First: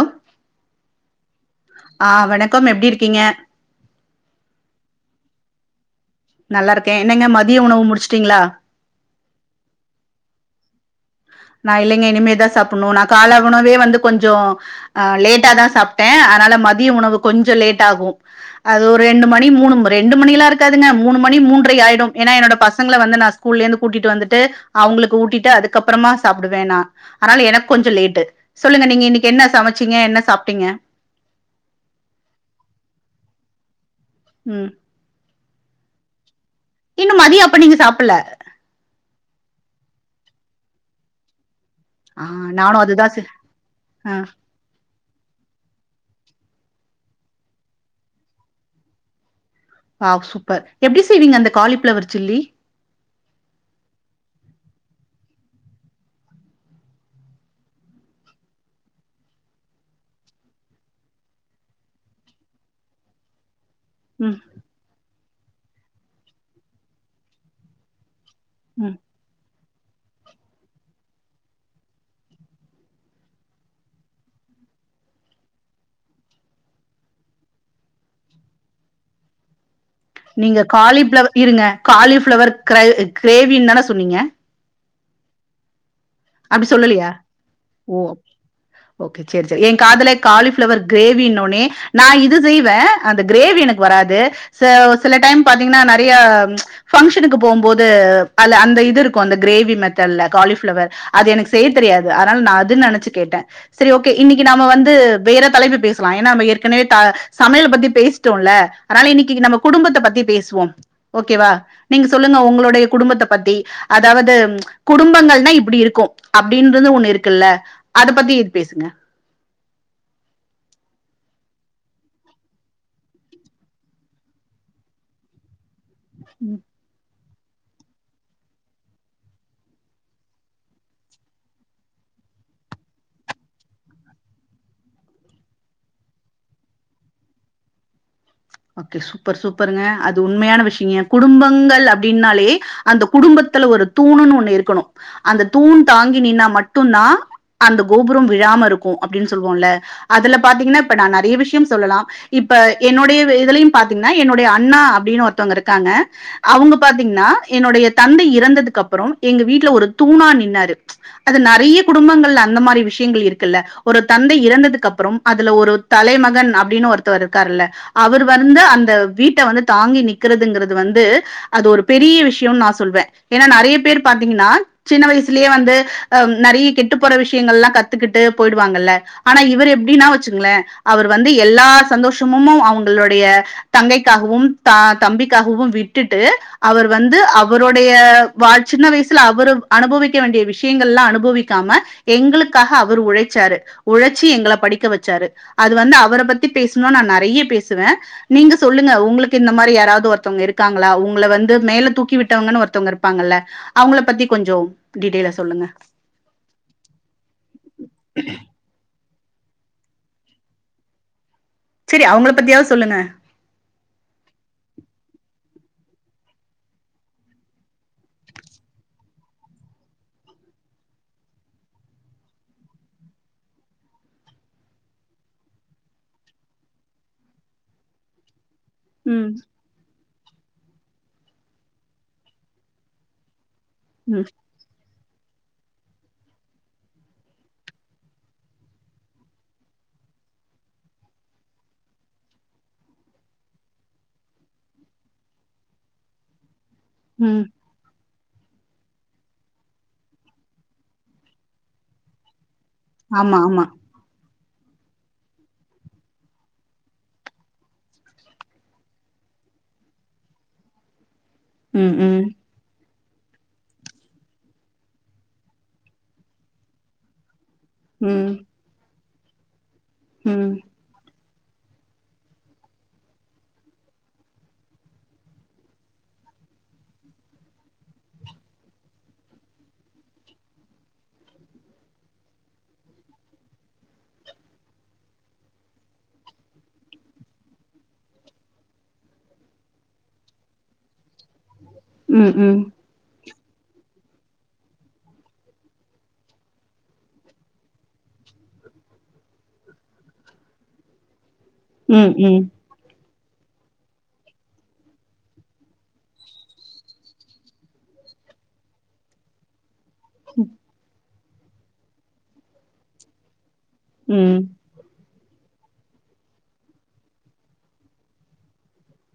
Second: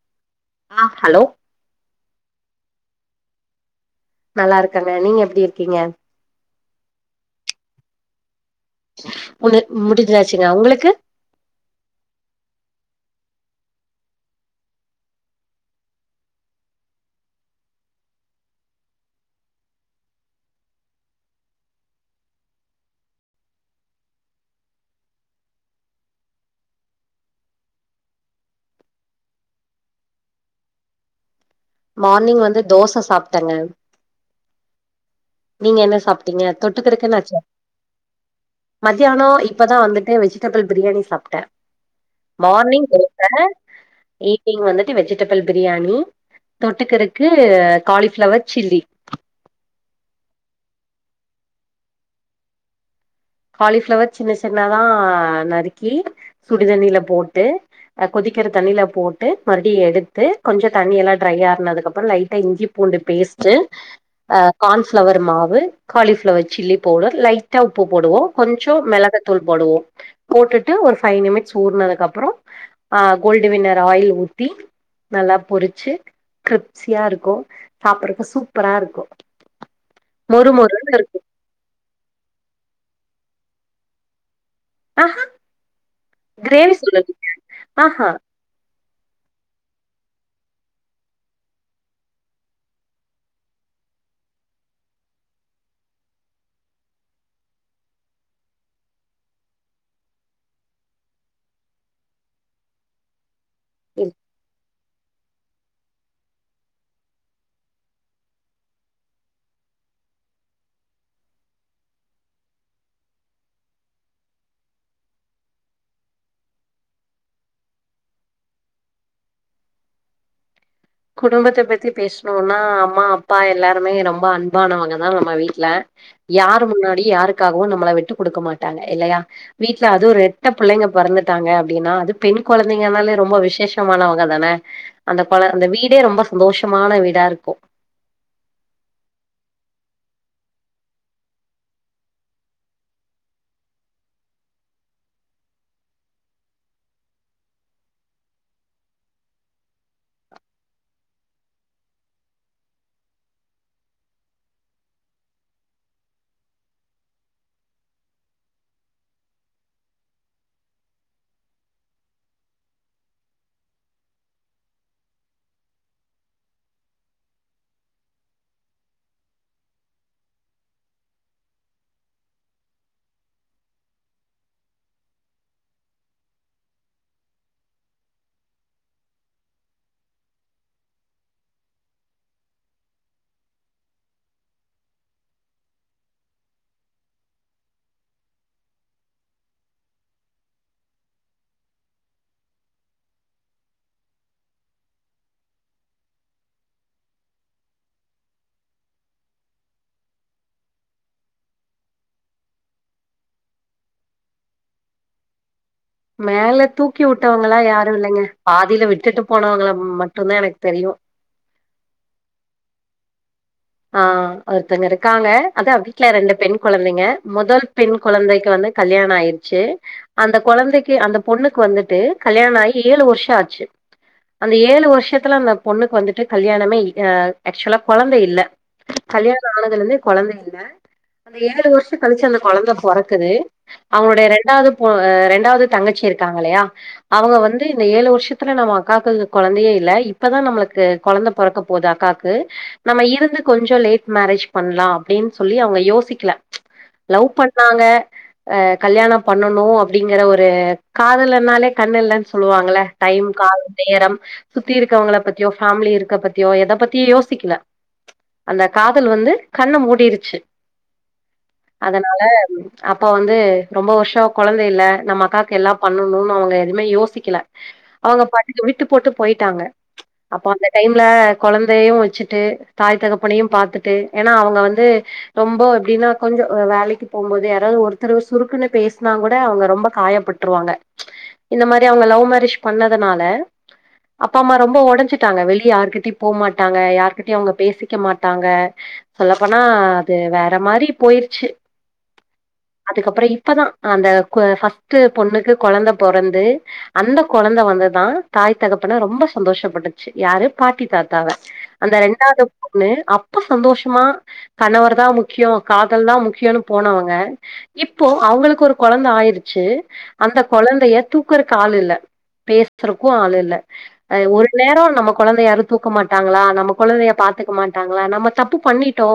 ஹ் ஆ ஆ ஹலோ க்கம் எப்பிடி இருக்கீங்க நல்லா இருக்கங்க நீங்க எப்பிடி இருக்கீங்க நல்லா இருக்கே என்னங்க மதிய உணவு முடிச்சிட்டீங்களா முடு முடிஞ்சாச்சுங்க உங்களுக்கு நா இல்லிங்க இனிமேதா சாப்புணு நா கால உணவே வந்து கொஞ்சோ ஆ லேட்டாதா சாப்பிட்டே அனால மதிய உணவு கொஞ்சோ லேட் ஆகு அது ஒரு ரெண்டு மணி மூணு ரெண்டு மணில்லா இருக்காதுங்க மூணு மணி மூன்ற ஆயிடு ஏனா என்னோட பசங்கள வந்து நா ஸ்கூல்ல இருந்து கூட்டிட்டு வந்துட்டு அவங்களுக்கு ஊட்டிட்டு அதுக் கப்றமா சாப்டுவே நா அனால எனக் கொஞ்ச லேட்டு சொல்லுங்க நீங்க இன்னைக்கு என்ன சமச்சீங்க? என்ன சாப்டீங்க? மார்னிங் வந்து தோச சாப்ட்டங்க ம் நீங்க என்ன சாப் டிங்க தொட்டுக்கறக்கு இன்னு என்னாச்ச மதிய அப்ப நீங்க சாப்புட்ல மத்தியானோ இ ப்பதா வந்துட்டு வெஜிடபிள் பிரியாணி சாப்டே ஆ நானு மார்னிங் அதுதா செ தோச ஆ ஈவ்னிங் வந்து வெஜிடபுள் பிரியாணி தொட்டுக்கறக்கு காலிஃப்ளவர் சில்லி ஆ சூப்பர் எப்டி செய்வீங்க அந்த காலி ப்ளவர் சில்லி காலிஃப்ளவர் சின்ன சின்னதா நறுக்கி சுடு தண்ணில போட்டு அ கொதிக்கிற தண்ணில போட்டு மறுப்டி எடுத்து கொஞ்ச தண்ணியல்லா ட்ரை ஆறுனதுக்கப்புற லைட்டா இஞ்சி பூண்டு பேஸ்ட்டு ம் அ கான்ஃப்ளவர் மா வு காலிஃப்ளவர் சில்லி பவுடர் லைட்டா உப்பு போடுவோ கொஞ்சொ ம் மெளக தூள் போடுவோ போட்டுட்டு ஒரு ஃபைவ் நிமிட்ஸ் ஊறுனதுக்கப்றொ அ கோல்டு வின்னர் ஆயில் ஊத்தி நல்லா பொரிச்சு கிரிப்ஸியா இருக்கு சாப்புறக்கு சூப்பரா இருக்கு மொறு நீங்க மொறுன்னு இருக்கு காலிப்ளவ இருங்க காலி ஃப்ளவர் கல் கிரேவின் தான சொன்னீங்க ஆஹா அப்டி கிரேவி சொல்லலையா சொல்லலிங்க ஓ ஆஹா ஓகே சேர் செரி எ காதுல காலிஃப்ளவர் கிரேவின்னோனே நா இது செய்வே அந்த கிரேவி எனக்கு வராது ச சில டைம் பாத்தீங்கனா நெறைய ஃபங்ஷனுக்கு போம்போது அல அந்த இது இருக்கு அந்த கிரேவி மெத்தட்ல காலிஃப்ளவர் அது எனக்கு செய்ய தெரியாது அதனால் நா அதுன் நெனச்சு கேட்டே செரி ஓகே இன்னைக்கு நாம வந் து வேற தலைப்பு பேசலா ஏனா நம்ம ஏற்கனவே த சமையல பத்தி பேசிட்டோல்ல அனால இன்னக்கி நம்ம குடும்பத்த பத்தி பேசுவோ ஓகேவா நீங்க சொல்லுங்க ஒங்ளுடைய குடும்பத்த பத்தி அதாவது குடும்பங்கள்னா இப்பிடி இருக்கு அப்டின்றனு ஒன்னு இருக்குல்ல அத பத்தி இது பேசுங்க குடும்பத்த பத்தி பேசுனுன்னா அம்மா அப்பா எல்லாோருமே ரொம்ப அன்பானவங்க தா நம்ம வீட்ல யாரு முன்னாடியு யாரு க்காகவு நம்மள விட்டு குடுக்க மாட்டாங்க இல்லயா வீட்ல அதுவு ரெட்ட புள்ளைங்க பொறந்துட்டாங்க அப்டின்னா அது பெண் கொழந்தைங்கனாலே ரொம்ப விசேஷமானவுங்க தானே அந்த கொழ அந்த வீடே ரொம்ப சந்தோஷமான வீடா இருக்கு ஓகே சூப்பர் சூப்பருங்க அது உண்மையான விஷ்யங்க குடும்பங்கள் அப்டின்னாலே அந்த குடும்பத்துல ஒரு தூணுன் ஒன்னு இருக்கனு அந்த தூண் தாங்கி நின்னா மட்டுந்தா அந்த கோபுரம் விழாம இருக்கு அப்டின் சொல்வோல்ல அதுல பாத்தீங்னா இப்ப நா நறைய விஷ்யம் சொல்லலா இப்ப என்னுடைய இதுலயும் பாத்தீங்னா என்னுடைய அண்ணா அப்டினு ஒருத்தவுங்க இருக்காங்க அவுங்க பாத்தீங்னா என்னுடைய தந்தை இறந்ததுக்கப்றம் எங்க வீட்ல ஒரு தூணா நின்னாரு அது நறைய குடும்பங்கள்ல அந்த மாரி விஷ்யங்கள் இருக்குல்ல ஒரு தந்தை இறந்ததுக்கப்றம் அதுல ஒரு தலைமகன் அப்டின்னு ஒருத்தவர் இருக்காருல்ல அவர் வந்து அந்த வீட்ட வந்து தாங்கி நிக்கிறதுங்குறது வந்து அது ஒரு பெரிய விஷ்யொன் நா சொல்வே ஏனா நறைய பேர் பாத்தீங்கன்னா சின்ன வயசுலேயே வந்து அ நெறைய கெட்டு போற விஷ்யங்கள்லா கத்துக்கிட்டு போயிடுவாங்கல்ல ஆனா இவர் எப்டின்னா வச்சுங்ளே அவர் வந்து எல்லா சந்தோஷமுமு அவுங் களுடைய தங்கைக்காகவும் தா தம்பிக்காகவும் விட்டுட்டு அவர் வந்து அவருடைய வா சின்ன வயசுல அவரு அனுபவிக்க வேண்டிய விஷயங்கள்லா அனுபவிக்காம எங்களுக்காக அவர் உழைச்சாரு உழச்சி எங்கள படிக்க வச்சாரு அது வந்து அவர பத்தி பேசுனா நா நறைய பே சுவே நீங்க சொல்லுங்க உங்களுக்கு இந்த மாரி யாராவ்து ஒருத்தவ்ங்க இருக்காங்களா உங்கள வந்து மேல தூக்கி விட்டவுங்கன் ஒருத்தவ்ங்க இருப்பாங்கல்ல அவுங்கள பத்தி கொஞ்சொ டீட்டெய்லா சொல்லுங்க மேல தூக்கி வுட்டவுங்களா யாரு இல்லங்க பாதில விட்டுட்டு போனவுங்கள மட்டுந்தா எனக்கு தெரியு சரி அவங்கள பத்தியாவது சொல்லுங்க ஆ ஒருத்தங்க இருக்காங்க அதா வீட்டுல ரெண்டு பெண் குழந்தைங்க முதல் பெண் குழந்தைக்கு வந்து கல்யாணப ஆயிருச்சு அந்த குழந்தைக்கு அந்த பொண்ணுக்கு வந்துட்டு கல்யாணோ ஆகி ஏழு வருஷோ ஆச்சு அந்த ஏழு வருஷத்துல அந்த பொண்ணுக்கு வந்துட்டு கல்யாணமே அ ஆக்சுலா குழந்த இல்ல ம் கல்யாண ஆனதுதலிருந்தே குழந்த இல்ல அந்த ஏழு வருஷ கழிச்சு அந்த குழந்த பொறக்குது அவனுடய ம் இரண்டாவது உ அ இரண்டாவது தங்கச்சி இருக்காங்க இல்லையா அவங்க வந்து இந்த ஏழு வருஷத்துல நம்ம அக்காக்கு குழந்தையே இல்ல இப்பதா நம்மளுக்கு குழந்த பெறக்க போது அக்காக்கு நம்ம இருந்து கொஞ்சோ லேட் மேரேஜ் பண்ணலா அப்டின்னு சொல்லி அவங்க யோசிக்கல லவ் ம் பண்ணாங்க அ கல்யாணோ பண்ணணு அப்டிங்கிற ஒரு காதல்ஆனாலே கண் இல்லன்னு சொல்லுவாங் ங்கள டைம் ஆமா கால் ஆமா நேரம் சுத்தி இருக்கவங்கள பத்தியோ ஃபேமிலி இருக்க பத்தியோ எத பத்தியு யோசிக்கல அந்த காதல் வந்து கண்ண மூடிருச்சு ம் அதனால ம் அப்ப வந்து ரொம்ப வருஷோ குழந்த இல்ல நம்ம அக்காவுக்கு எல்லா பண்ணணும்னு அவுங்க எதுமே யோசிக்கல அவுங்க ம் பாட்டுக்கு விட்டு போட்டு போய்ட்டாங்க அப்போ ம் ம் அந்த டைம்ல குழந்தையு வச்சுட்டு தாய் தகப்பனையு பாத்துட்டு ஏன்னா அவங்க வந்து ரொம்ப எப்டின்னா கொஞ்சோ வேலைக்கு போகும்போது யாராவது ஒருத்தர் சுருக்குன்னு பேசினா கூட அவுங்க ரொம்ப காயப்பட்ருவாங்க இந்த மாரி அவங்க லவ் மேரேஜ் பண்ணதுனால அப்பா அம்மா ரொம்ப உடைஞ்சட்டாங்க வெளியே யார்கிட்டயு போமாட்டாங்க யாருகிட்டயு அவுங்க பேசிக்க மாட்டாங்க சொல்லப்போனா அது வேற மாரி போயிருச்சு உ உ அப்பதா அந்த ஃபர்ஸ்ட்ட் பொண்ணுக்கு குழந்த பொறந்து அந்த குழந்த வந்துதா தாய் தகப்பன ரொம்ப சந்தோஷப்பட்டுச்சு யாரு பாட்டி தாத்தாவ அந்த ம் ம் ரெண்டாவது ன்னு அப்ப சந்தோஷமா கணவர் தா முக்கியோ காதல் தா முக்கியம்னு போனவங்க இப்போ அவங்களுக்கு ஒரு குழந்த ஆயிருச்சு அந்த குழந்தைய தூக்குறக்கு ஆள் இல்ல பேசுறக்கு ஆள் இல்ல அ ம் ஒரு நேரோ நமக் குழந்தையாரு தூக்க மாட்டாங்களா நம்ம குழந்தைய பாத்துட் மாட்டாங்களா நம்ம தப்பு பண்ணிட்டோ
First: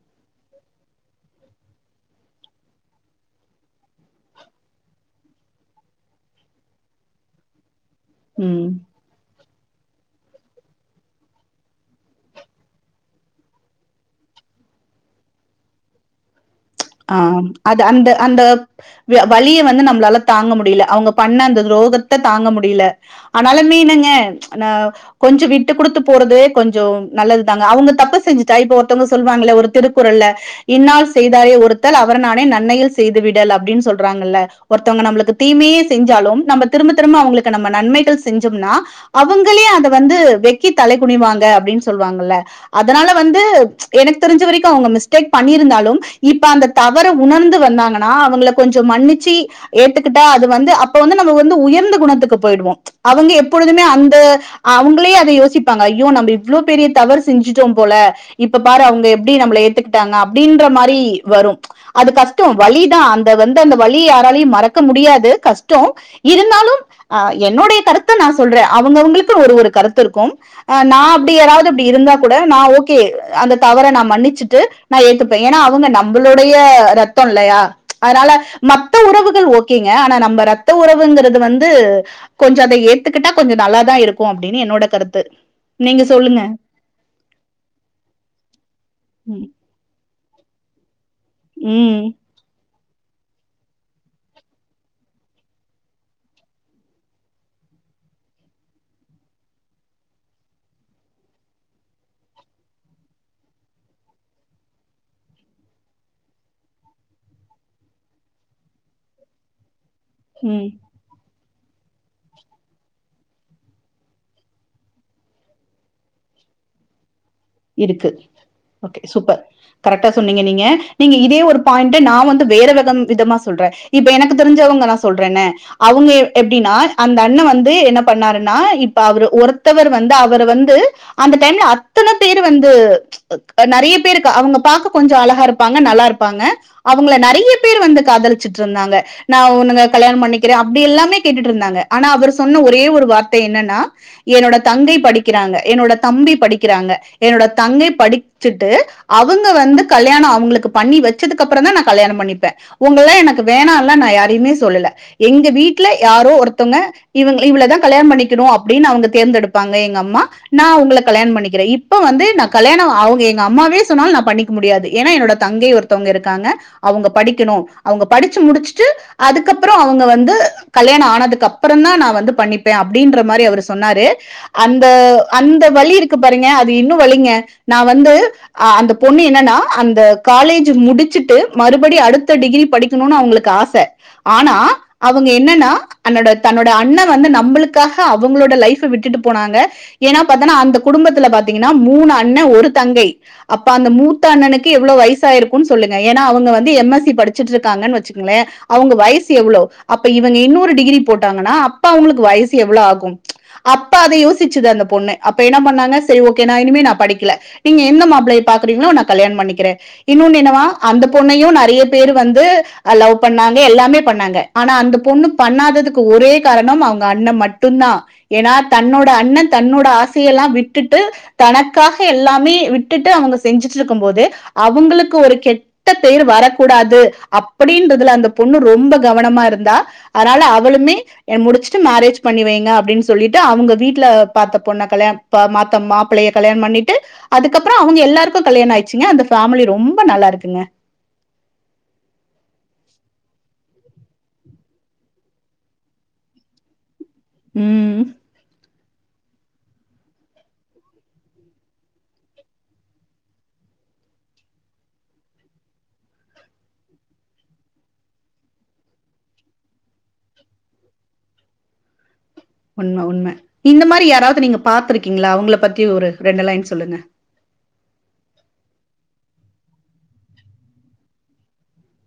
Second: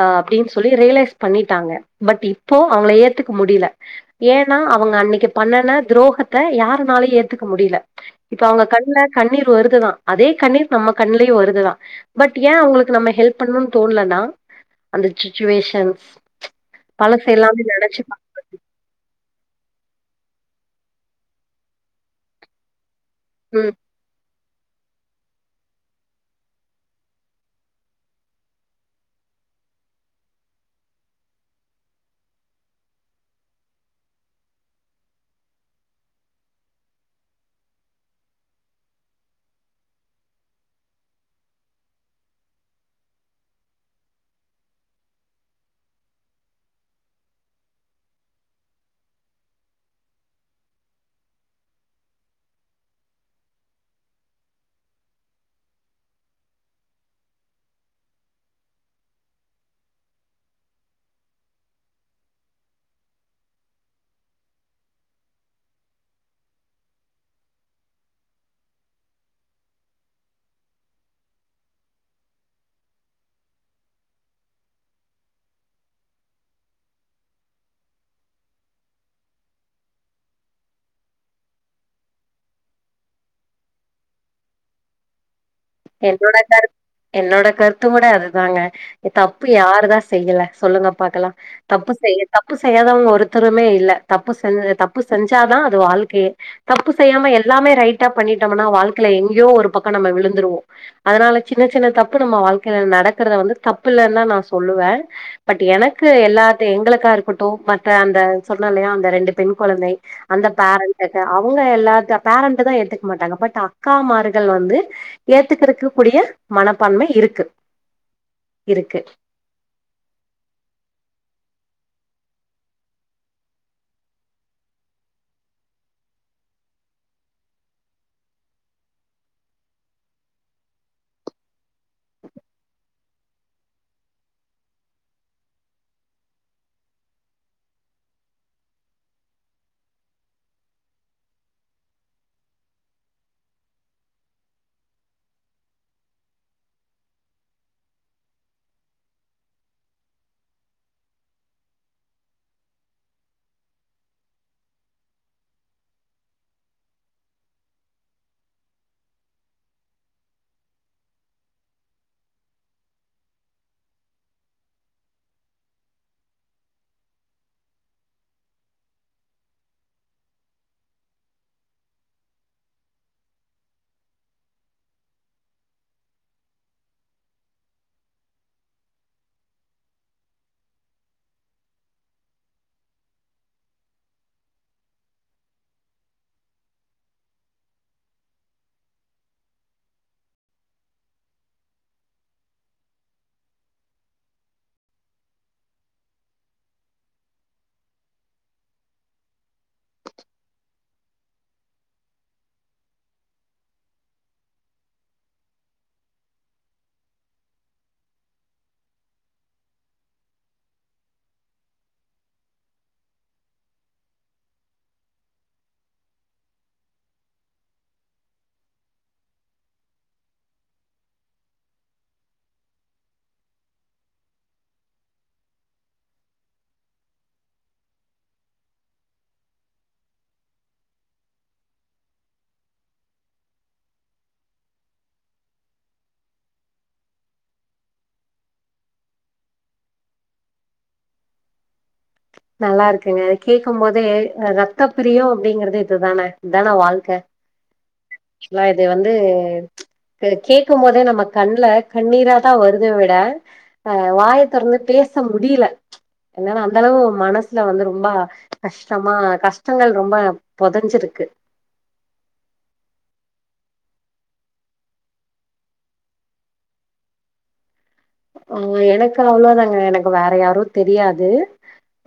அ அப்டின்னு சொல்லி ரியலைஸ் பண்ணிட்டாங்க பட் இப்போ அவங்கள ஏத்துக்க முடியல ஏன்னா அவங்க அன்னைக்கு பண்ணன துரோகத்த யாருனாலு ஏத்துக்க முடியல இப்ப ம் அவங்க கண்ல கண்ணீர் வருதுதா அதே கண்ணீர் நம்ம கண்லயு வருதுதா பட் ஏ உங்களுக்கு நம்ம ஹெல்ப் பண்ணணும்னு தோணலனா அந்த சுச்சுவேஷன்ஸ் பழச அம் எல்லாமே அது நெனச்சு அந்த பாக் அந்த து வலிய வந்து நம்மளால தாங்க முடியல அவுங்க பண்ண அந்த துரோகத்த தாங்க முடியல ம் அதனாலமே நீங்க நா கொஞ்சோ விட்டு குடுத்து போறது கொஞ்சோ நல்லதுதாங்க அவங்க தப்பு செஞ்சுட்டா இப்போ ஒருத்தவங்க சொல்வாங்க இல்ல ஒரு திருக்குறள்ல இன்னார் செய்தாரே ஒரு த்தல் அவர் நாண நன்னயல் செய்து விடல் அப்டின் சொல்றாங்கல்ல ஒருத்தவங்க நம்மளுக்கு தீமையே செஞ்சாலும் நம்ம திரும்ப திரும்ப அவுங்களுக்கு நம்ம நன்மைகள் செஞ்சோம்னா அவங்களே அத வந்து வெக்கி தலை குனிவாங்க அப்டின்னு சொல்வாங்கல்ல அதனால வந்து எனக்கு தெரிஞ்ச வரைக்கு அவுங்க மிஸ்டேக் பண்ணிருந்தாலு இப்ப அந்த தவற உணர்ந்து வந்தாங்கன்னா அவங்கள கொஞ்ச மன்னிச்சி ஏத்துக்கிட்டா அது வந்து அப்ப வந்து நம்ம வந்து உயர்ந்த குணத்துக்கு போயிடுவோ அவங்க எப்பொழுதுமே அந்த அவுங்களே அத யோசிப்பாங்க ஐயோ நம்ம இவ்ளோ பெரிய தவறு செஞ்சுட்டோ போல இப்ப பாரு அவங்க எப்டி நம்மள ஏத்துக்கிட்டாங்க அப்டின்ற மாரி வரு அது கஷ்டோ வலிதா அந்த வந்து அந்த வலிய யாராலயு மறக்க முடியாது கஷ்டோ இருந்தாலு ஆ என்னுடைய கருத்த நா சொல்றே அவங்கவங்களுக்கு ஒரு ஒரு கருத்து இருக்கும் ஆ நா அப்டி யாராவது அப்டி இருந்தா கூட நா ஓகே அந்த தவற நா மன்னிச்சுட்டு நா ஏத்துப்பே ஏன்னா அவுங்க நம்பு ளுடைய ரத்தம் இல்லையா அதனால மத்த உறவுகள் ஓகேங்க ஆனா நம்ம ரத்த உறவுங்கிறது வந்து கொஞ்ச அத ஏத்துக்கிட்டா கொஞ்ச நல்லாதா இருக்கு அப்டின்னு என்னோட கருத்து நீங்க என்னோட சொல்லுங்க கருத் என்னோட கருத்து கூட அதுதாங்க தப்பு ம் யாருதா செய்யல சொல்லுங்க பாக்கலா தப்பு ம் செய்ய தப்பு செய்யாதவங்க ஒருத்தருமே இல்ல தப்பு செஞ் தப்பு செஞ்சாதா அது வாழ்க்கையை தப்பு செய்யாம எல்லாமே ரைட்டா பண்ணிட்டோம்னா வாழ்க்கையில எங்கேயோ ஒரு பக்கோ நம்ம விழுந் துருவோ அதனால சின்ன சின்ன தப்பு நம்ம வாழ்க்கைல நடக்கறத வந்து தப்பில்லன்தா நா சொல்லுவே பட் எனக்கு எல்லாத்தயு எங்களுக்கா இருக்கட்டு மற்ற அந்த சொன்ன இல்லையா அந்த ரெண்டு பெண் கொழந்தை அந்த ம் பேரண்ட்டுக்கு அவ ங்க எல்லாத்த பேரண்ட்டதா ஏத்துக்க மாட்டாங்க பட் அக்காமார்கள் வந்து ஏத்துக்கிருக்கக் கூடிய மனப்பான்மை இரு இருக்கு ஓகே சூப்பர் கரெக்டா சொன்னீங்க நீங்க நீங்க இதே ஒரு பாயிண்ட் ட நா வந்து வேற விதம் விதமா சொல்றே இப்ப எனக்கு தெரிஞ்சவங்க நா சொல்றனே அவுங்க எப்டின்னா அந்த அண்ண வந்து என்ன பண்ணாருன்னா இப்ப அவரு ஒருத்தவரு வந்து அவர் வந்து அந்த டைம்ல அ பேரு வந்து அ நெறைய பேரு க அவுங்க பாக்க கொஞ்ச அழகா இருப்பாங்க நல்லா இருப்பாங்க அவுங்கள நெறைய பேர் வந்து காதலிச்சுட்ருந்தாங்க நா உனங்க கல்யாணோ பண்ணிக்கிறே அப்டி எல்லாமே கேட்டுட்டு இருந்தாங்க ஆனா அவர் சொன்ன ஒரே ஒரு வார்த்தை என்னன்னா என்னோட தங்கை படிக்கிறாங்க என்னோட தம்பி படிக்கிறாங்க என்னோட தங்கை படிச்சுட்டு அவுங்க வந்து கல்யாணோ அவுங்களுக்கு பண்ணி வச்சதுக்குப்பறம்தா நா கல்யாணோ பண்ணிப்பே உங்கள எனக்கு வேணால்லா நா யாரையுமே சொல்லல எங்க வீட்ல யாரோ ஒருத்தவங்க இவுங்க இவளதா கல்யாணோ பண்ணிக்கணு அப்டின்னு அவுங்க தேர்ந்தெடுப்பாங்க எங்க அம்மா நா உங்கள கல்யாணோ பண்ணிக்கிறே இ ப்ப வந்து நா கல்யாணோ அவுங்க எங்க அம்மாவே சொன்னாலு நா பண்ணிக்க முடியாது ஏன்னா என்னோட தங்கை ஒருத்தவங்க இருக்காங்க அவுங்க படிக்கணு அவுங்க படிச்சு முடிச்சுட்டு அதுக்கப்புற அவுங்க வந்து கல்யாணோ ஆனதுக்கு அப்பறம்தா நா வந்து பண்ணிப்பே அப்டின்ற மாரி அவரு சொன்னாரு அந்த அந்த வலி இருக்கு பாருங்க அ து இன்னு வலிங்க நா வந்து ஆ அந்த பொண்ணு என்னா அந்த காலேஜ் முடிச்சுட்டு மறுபடி அடுத்த டிகிரி படிக்கணுன்னு அவுங்களுக்கு ஆச ஆனா அவுங்க என்னன்னா தன்னோட தன்னோட அண்ண வந்து நம்பளுக்காக அவுங்களோட லைஃப விட்டுட்டு போனாங்க ஏன்னா பாத்தனா அந்த குடும்பத்தில பாத் தீங்கன்னா மூணு அண்ண ஒரு தங்கை அப்ப அந்த மூத்த அண்ணனுக்கு எவ்ளோ வயசு ஆயிருக்குன்னு சொல்லுங்க ஏன்னா அவுங்க வந்து எம் எஸ் சி படிச்சிட்டுருக்காங்கன்னு வச்சுக்கங்களே அவுங்க வயசு எவ்ளோ அப்ப இவங்க இன்னொரு டிகிரி போட்டோங்கன்னா அப்ப அவுங்களுக்கு வயசு எவ்ளோ ஆகு அப்ப அத யோசிச்சது அந்த பொண்ணு அப்ப என்ன பண்ணாங்க சேரி ஓகே நா இனிமே நா படிக்கல நீங்க எந்த மாப்ளய பாக்குறீங்களோ நா கல்யாணோ பண்ணிக்கிறே இன்னொன்னு என்னவா அந்த பொண்ணையு நெறைய பேர் வந்து ஆ லவ் பண்ணாங்க எல்லாமே பண்ணாங்க ஆனா அந்த பொண்ணு பண்ணாததுக்கு ஒரே காரணம் அவுங்க அண்ண மட்டுந்தா ஏன்னா தன்னோட அண்ணன் தன்னோட ஆசையெல்லா விட் விட்டுட்டு தனக்காக எல்லாமே விட்டுட்டு அவுங்க செஞ்சுட்ருக்கும் போது அவுங்களுக்கு ஒரு கெட்ட பேரு வரக்கூடாது அப்படின்றதுல அந்த பொண்ணு ரொம்ப கவனமா இருந்தா அதனால அவளுமே அ முடிச்சுட்டு மேரேஜ் பண்ணி வைங்க அப்டின்னு சொல்லிட்டு அவங்க வீட்ல பாத்த பொண்ண கல்யாணோ பா மாத்த மாப்பளைய கல்யாணம் பண்ணிட்டு அதுக்கப்பறோ அவுங்க எல்லாருக்கு கல்யாணோ ஆயிடுச்சுங்க அந்த ஃபேமிலி ரொம்ப நல்லா இருக்குங்க. நல்லா இருக்குங்க கேக்கும் போதே ஆ ரத்தப் பிரியோ அப்டிங்கிறது இதுதான இதான வாழ்க்க ம் இது வந்து கே கேக்கும் போதே நம்ம கண்ல கண்ணீராதா வருதே விட ஆ வாய தெறந்து பேச முடியல என்னன்னா அந்த அளவு மனசுல வந்து ரொம்ப கஷ்டமா கஷ்டங்கள் ரொம்ப பொதஞ்சிருக்கு உண்ம உண்ம இந்த மாரி யாராவது நீங்க பாத்துருக்கீங்களா அவுங்கள பத்தி ஒரு ரெண்டு லைன் சொல்லுங்க அங்க எனக்கு அவ்ளோதாங்க எனக்கு வேற யாரு தெரியாது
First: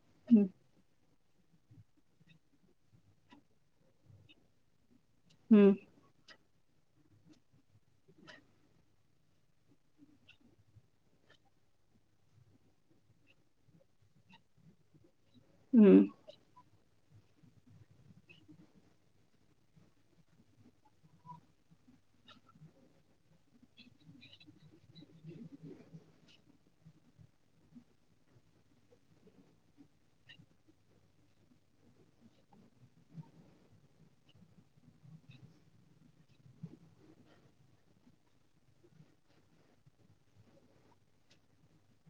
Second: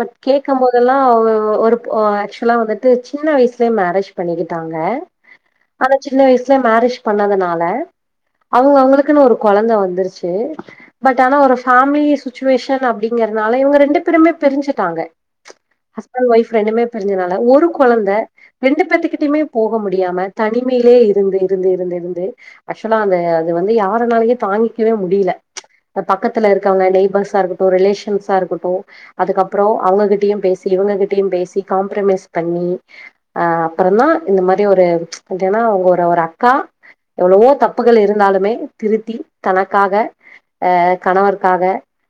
பட் ம் கேக்கும் போதெல்லா ஒ ஒரு ஆ ஆக்சுவலா வந்துட்டு சின்ன வயசுலயே மேரேஜ் பண்ணிக்கிட்டாங்க ம் அந்த சின்ன வயசு ல மேரேஜ் பண்ணதுனால அவுங்க அவங்களுக்குன்னு ஒரு கொழந்தை வந்துருச்சு பட் ஆனா ஒரு ஃபேமிலி சுச்சுவேஷன் அப்டிங்கறனால இவங்க ரெண்டு பேருமே பிரிஞ்சுட்டாங்க ம் ஹஸ்பண்ட் ஒய்ப் ரெண்டுமே பிரிஞ்சதனால ஒரு கொலந்த ரெண்டு பேத்துக்கிட்டயுமே போக முடியாம தனிமையிலயே இருந்து-இருந்து-இருந்து-இருந்து ஆக்சுவலா அந்த அது வந்து யாரனாலயே தாங்கிக்கவே முடியல பக்கத்துல இருக்கவங்க நெய்பர்ஸா இருக்கட்டு ரிலேஷன்ஸா இருக்கட்டு அதுக்கப்றோ அவுங்ககிட்டயு பேசி இவுங்ககிட்டயு பேசி காம்ப்ரமைஸ் பண்ணி ஆ அப்பறந்தா இந்த மாதிரி ஒரு என்னா ஒரு-ஒரு அக்கா எவ்வளவோ தப்புகள் இருந்தாலுமே திருத்தி தனக்காக ஆ கணவர்க்காக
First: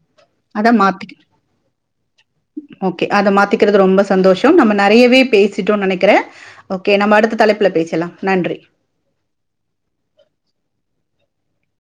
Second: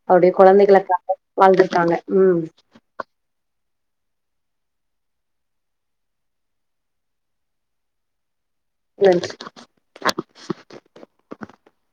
அவரோட அத மாத்திக் கொலந்தைகளுக்காக வாழ்ந்துருக்காங்க உம் ஓகே அத மாத்திக்கிறது ரொம்ப சந்தோஷம் நம்ம நெறயவே பேசிட்டோனு நெனக்குறே ஓகே நம்ம அடுத்த தலைப்பல பேசலா நன்றி நன்றி